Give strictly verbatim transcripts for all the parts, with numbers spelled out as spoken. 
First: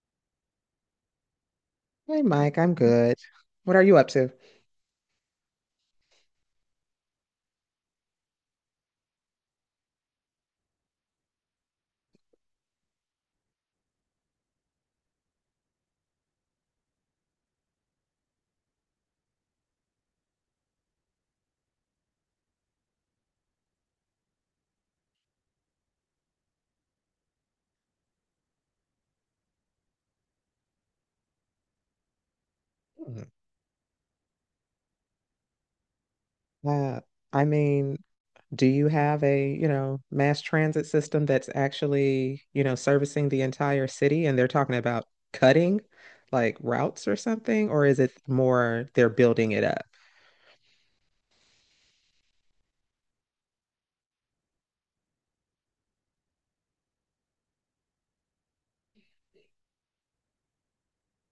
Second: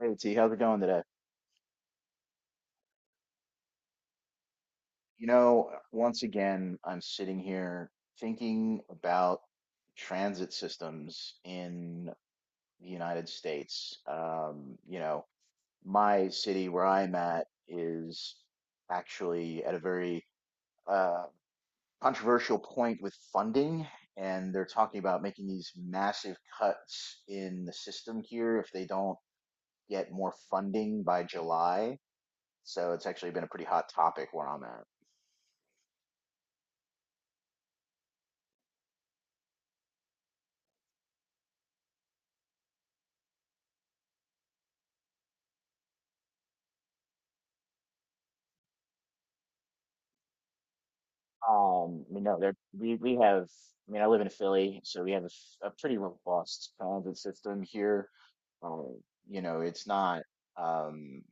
Hey T, how's it going today? Hey Mike, I'm good. What are you up to? You know, uh, once again, I'm sitting here thinking about transit systems in the United States. Um, you know, my city where I'm at is actually at a very uh, controversial point with funding, and they're talking about making these massive cuts in the system here if they don't get more funding by July. So it's Mm. actually been a pretty hot topic where I'm at. Uh, I mean, do you have a, you know, mass transit system that's actually, you know, servicing the entire city and they're talking about cutting like routes or something, or is it more they're building it up? Um, you know, there we we have. I mean, I live in Philly, so we have a, s- a pretty robust transit system here. Um, you know, it's not um,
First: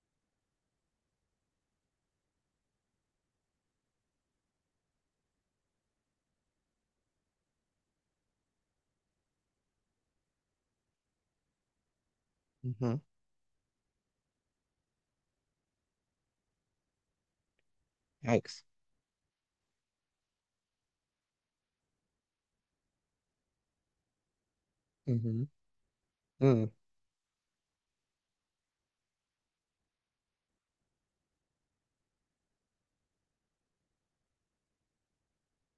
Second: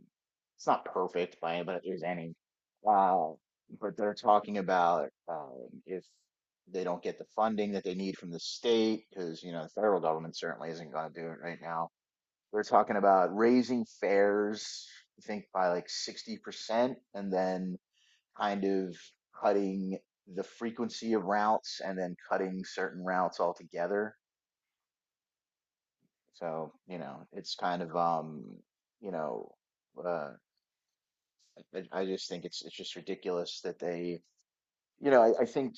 it's not perfect by any, but there's any. Uh, but they're talking about, um, if they don't get the funding that they need from the state, because you know, the federal government certainly isn't going to do it right now. They're talking Mm-hmm. about raising fares, I think, by like sixty percent, and then Yikes. kind of cutting the frequency of routes and then cutting certain routes altogether. Mm-hmm. Mm. So, you know, it's kind of um, you know, uh, I, I just think it's it's just ridiculous that they, you know, I, I think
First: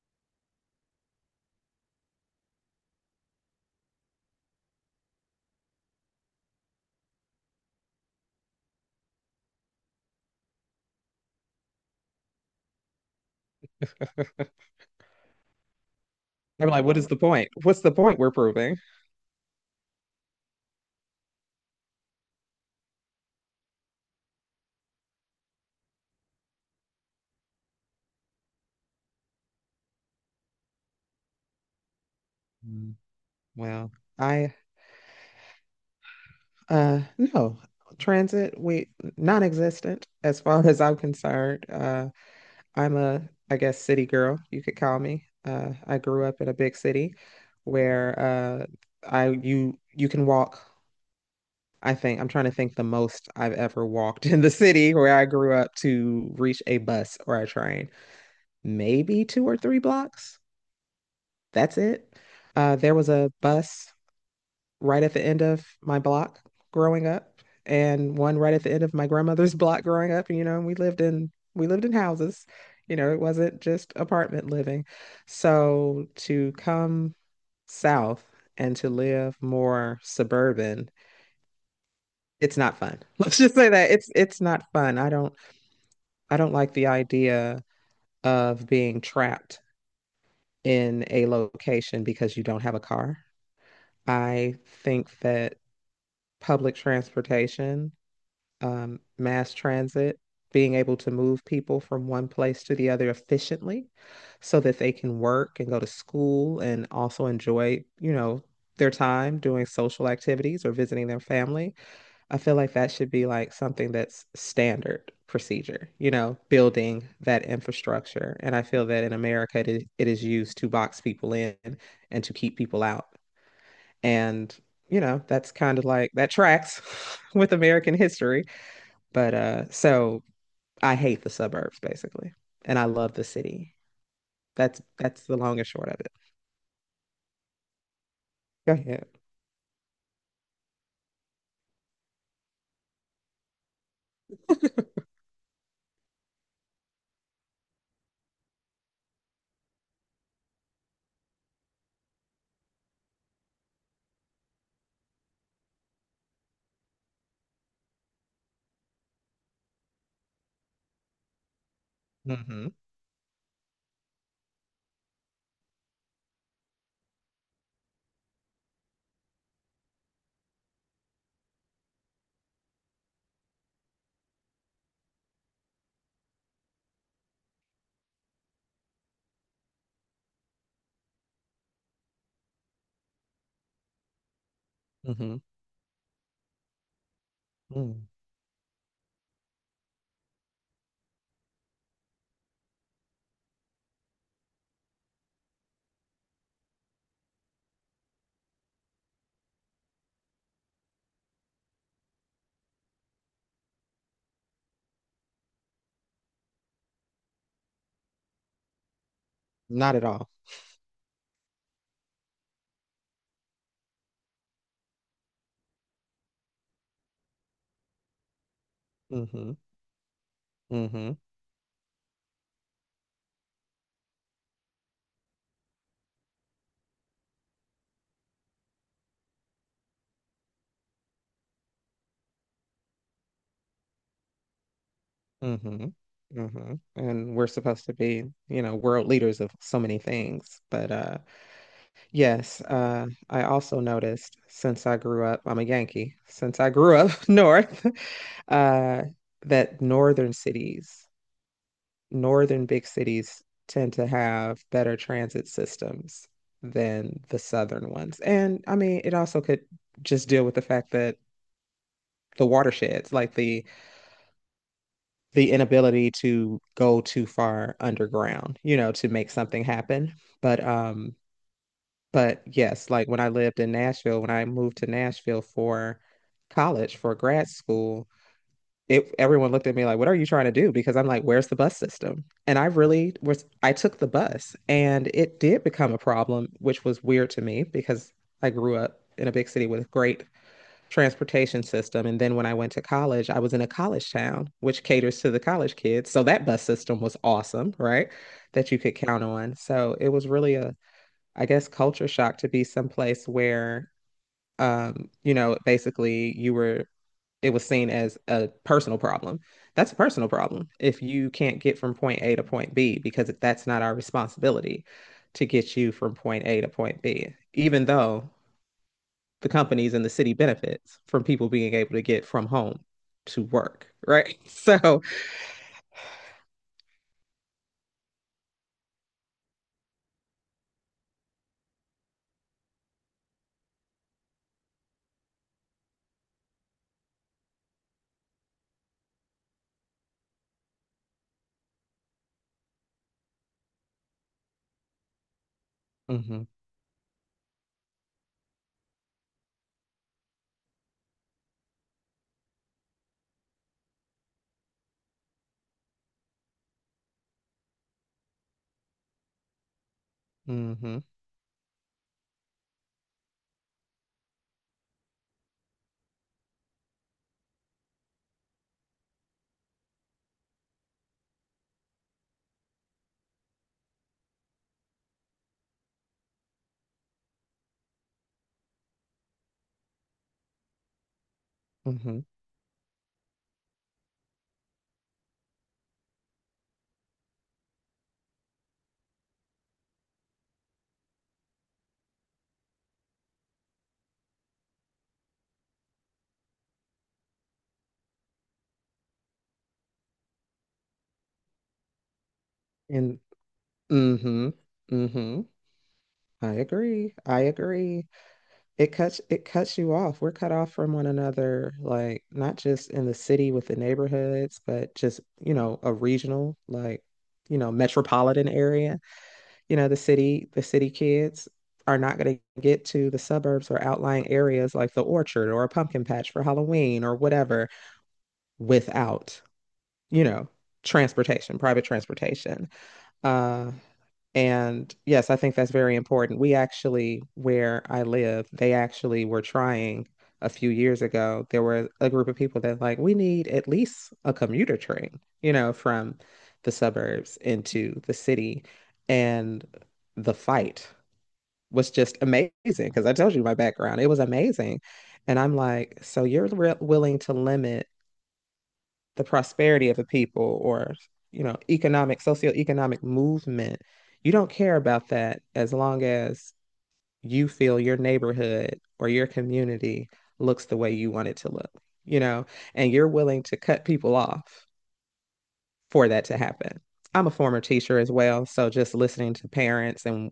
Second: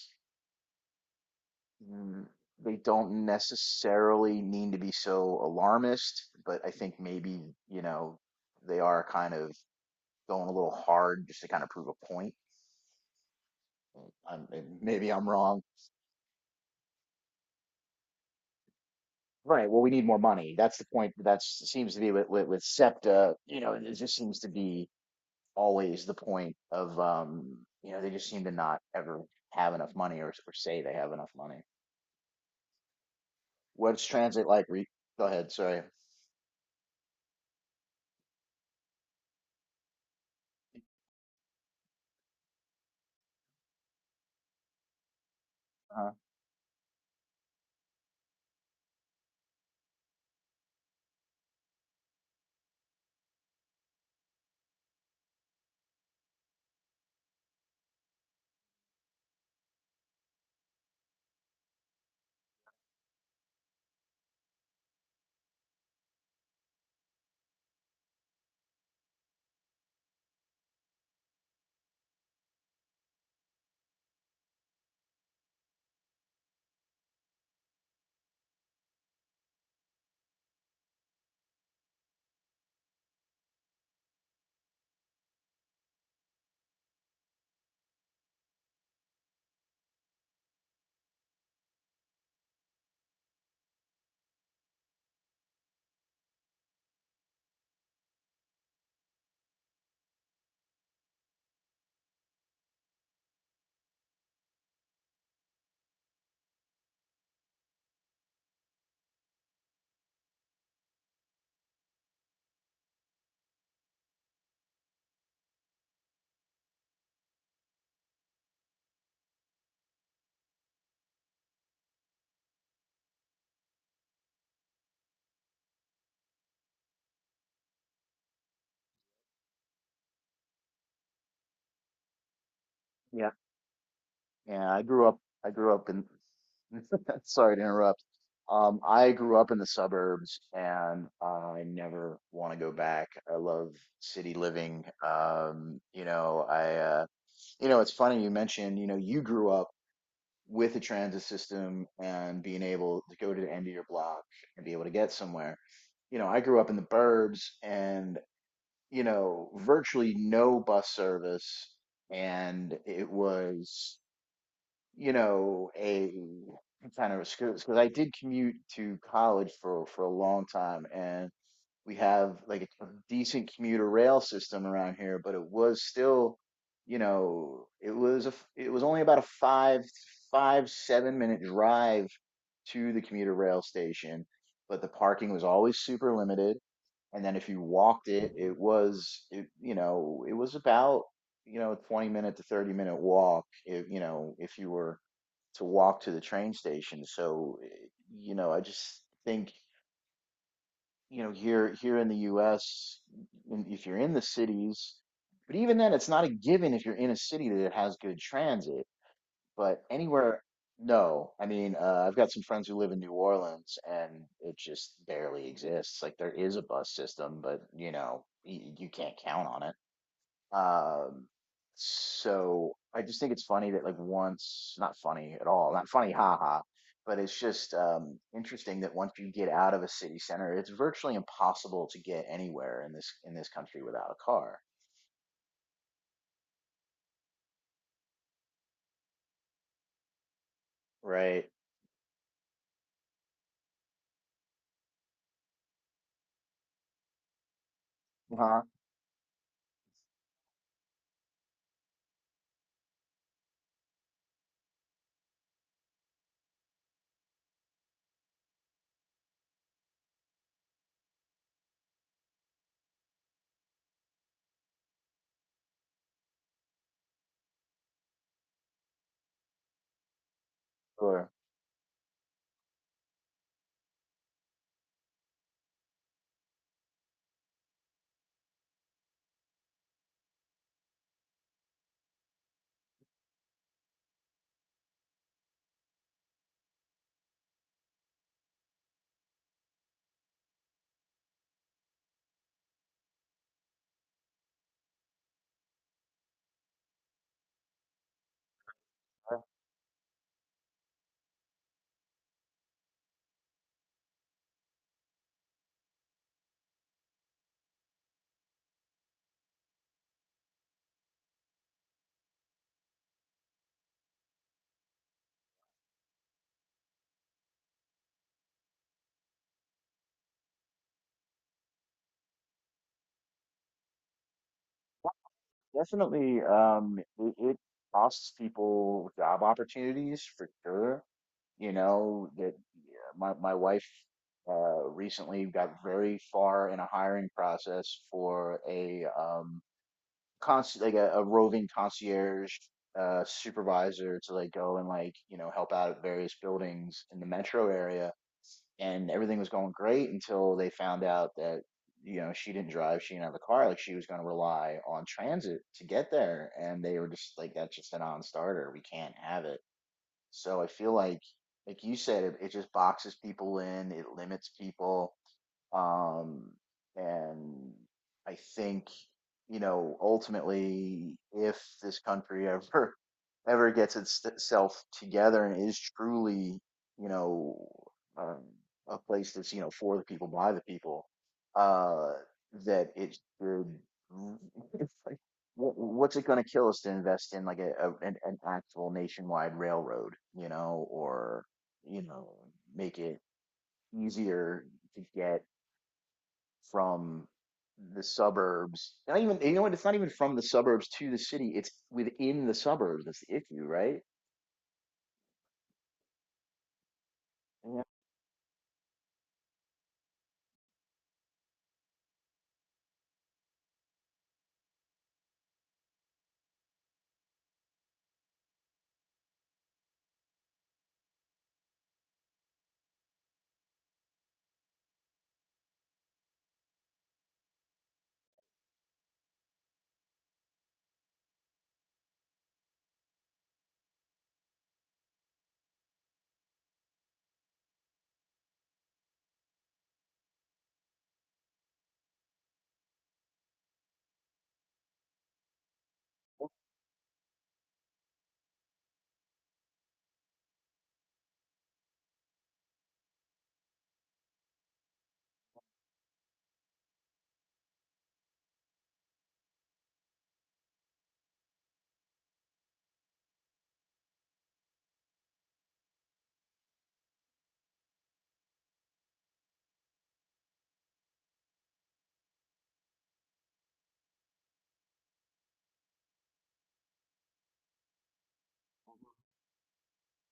mm, they don't necessarily need to be so alarmist, but I think maybe, you know, they are kind of going a little hard just to kind of prove a point. I'm, Maybe I'm wrong. I'm like, what is the point? What's the point we're proving? Right. Well, we need more money. That's the point. That seems to be with with, with SEPTA. You know, it just seems to be always the point of, um, you know, they just seem to not ever have enough money, or, or say they have enough money. Mm. Well, What's transit I like? Re- Go ahead. Sorry. uh no. Transit, we non-existent as far as I'm concerned. Uh I'm a, I guess, city girl, you could call me. Uh, I Uh, grew up in a big city where uh, I you you can walk. I think I'm trying to think the most I've ever walked in the city where I grew up to reach a bus or a train, maybe two or three blocks. That's it. Uh, there was a bus right at the end of my block growing up and one right at the end of my grandmother's block growing up. You know, and we lived in we lived in houses. You know, it wasn't just apartment living. So to come south and to live more suburban, it's not fun. Let's just say that it's it's not fun. I don't I don't like the idea of being trapped in a location because you don't have a car. I think that public transportation, um, mass transit, being able to move people from one place to the other efficiently so that they can work and go to school and also enjoy, you know, their time doing social activities or visiting their family. I feel like that should be like something that's standard procedure, you know, building that infrastructure. And I feel that in America, it is, it is used to box people in and to keep people out. And, you know, that's kind of like that tracks with American history. But uh, so I hate the suburbs basically, and I love the yeah. city. Yeah. That's I grew up. that's the I long and grew up short of in. it. Sorry to interrupt. Go Um, ahead. I grew up in the suburbs, and I never want to go back. I love city living. Um, you know, I. Uh, You know, it's funny you mentioned, you know, you grew up with a transit system and being able to go to the end of your block and be able to get somewhere. You know, I grew up in the burbs and, you know, virtually no bus service. Hmm. And it was, you know, a kind of a, because I did commute to college for for a long time, and we have like a decent commuter rail system around here, but it was still, you know, it was a, it was only about a five five seven minute drive to the commuter rail station, but the parking Hmm. was always super limited. And then if you walked Mm. it, it was it, you know, it was about, you know, twenty minute to thirty minute walk if, you know, if you were to walk to the train station. So, eh, you know, I just think, you know, here here in the U S, if you're in the cities, but even then it's not a given if you're in a city that has good transit, but Not at all. anywhere. No, I mean, uh, I've got some friends who live in New Orleans, and it just barely exists. Like, there is a bus system, but you know, y- you can't count Hmm. on it. Hmm. um, so I just think it's funny that, like, once, not funny at all, not funny, haha, but it's just, um, interesting that once you get out of a city center, it's virtually impossible to get anywhere in this in this country without a car, Hmm. Hmm. And we're supposed to be, you know, world leaders of so many things. But uh right? yes, uh I also noticed since I grew up, I'm a Yankee, since I grew up north, Uh-huh. uh that northern cities northern big cities tend to have better transit systems than the southern ones. And I mean, it also could just deal with the fact that the watersheds, like the the inability to go too far underground, you know, to make something happen. But um Sure. but yes, like when I lived in Nashville, when I moved to Nashville for college, for grad school, it everyone looked at me like, what are you trying to do? Because I'm like, where's the bus system? And I really was I took the bus and it did become a problem, which was weird to me because I grew up in a big city with a great transportation system. And then when I went to college, I was in a college town, which caters to the college kids. So that bus system was awesome, right? That you could count on. So it was really a, I guess, culture shock to be someplace where, um, you know, basically you were it was seen as a personal problem. That's a personal problem if you can't get from point A to point B, because that's not our responsibility to get you from point A to point B, even though the companies and the city benefits from people being able to get from home to work, right? So, Definitely, um, it, it costs people job opportunities for sure. You know, that, yeah, my my wife uh recently got very far in a hiring process for a, um cons, like a, a roving concierge uh supervisor, to like go and like, you know, help out at mm various hmm buildings in the metro area, and everything was going great until they found out that, you know, she didn't drive, she didn't have a car, like she was going to rely on transit to get there, and they were just like, that's just a non-starter, we can't have it. So I mm feel hmm like like you said, it, it just boxes people in, it limits people. um and I think, you know, ultimately, if this country ever ever gets itself together and is truly, you know, um, a place that's, you know, for the people by the people, mm uh, hmm that it should. It's like, wh- what's it going to kill us to invest in like a, a an, an actual nationwide railroad, you know, or you know, make it easier to get from the suburbs. Not even, you know what? It's not even from the suburbs to the city. It's within the suburbs. and That's the issue, right? mm hmm mm hmm I agree. I Yeah, agree. It cuts it cuts you off. We're cut off from one another, like not just in the city with the neighborhoods, but just, you know, a regional, like, you know, metropolitan area. You know, the city, the city kids are not going to get to the suburbs or outlying areas like the orchard or a pumpkin patch for Halloween or whatever without, you know, transportation, private transportation. Uh, and yes, I think that's very important. We actually, where I live, they actually were trying a few years ago. There were a group of people that like, we need at least a commuter train, you know, from the suburbs into the city. And the fight was just amazing because I told you my background. It was amazing. And I'm like, so you're re willing to limit the prosperity of a people, or, you know, economic socioeconomic movement, you don't care about that as long as you feel your neighborhood or your community looks the way you want it to look, you know, and you're willing to cut people off for that to happen. I'm a former teacher as well, so just listening to parents and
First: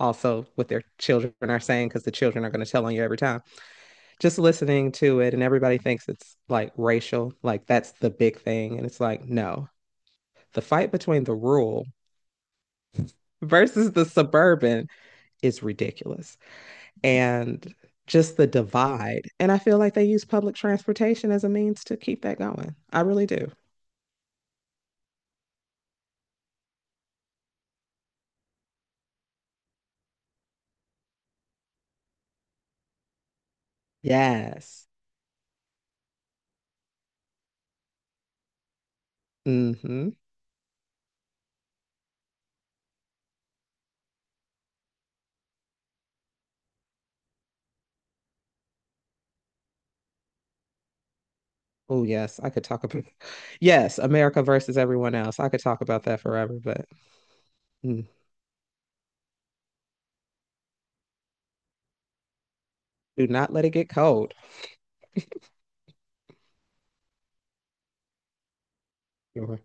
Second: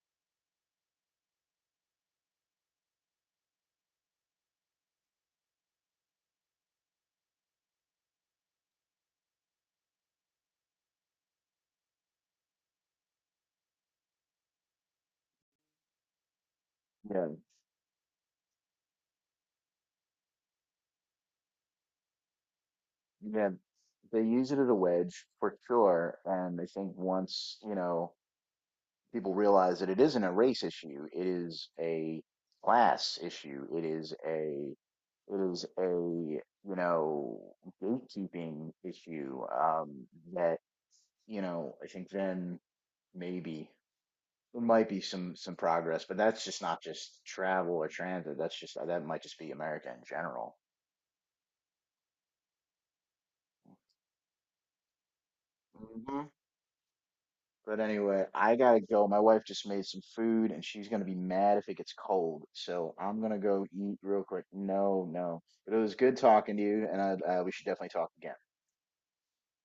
also what their children are saying, because the children are going to tell on you every time, just listening to it, and everybody thinks it's like racial, like that's the big thing, and it's like, no, the fight between the rural versus the suburban is ridiculous. yeah, And just the divide. And I feel like they use public transportation as a means to keep that going. I really do. yeah. They use it as a wedge for sure, and I think once, you know, people realize that it isn't a race issue, it is a class issue. It is a Yes. It is a, you know, gatekeeping issue, um, Mm-hmm. that, you know, I think then maybe there might be some some progress, but that's just not just travel or transit. That's just, uh, that might just be America in general. Oh, yes. I could talk about, yes, America versus everyone else. I could talk about that hmm forever, but But mm, anyway, I gotta go. My wife just made some food, and she's gonna be mad if it gets cold. So I'm do gonna not let go it get eat real cold. quick. No, no. But it was good talking to you, and I, uh, we should definitely talk again. Sure.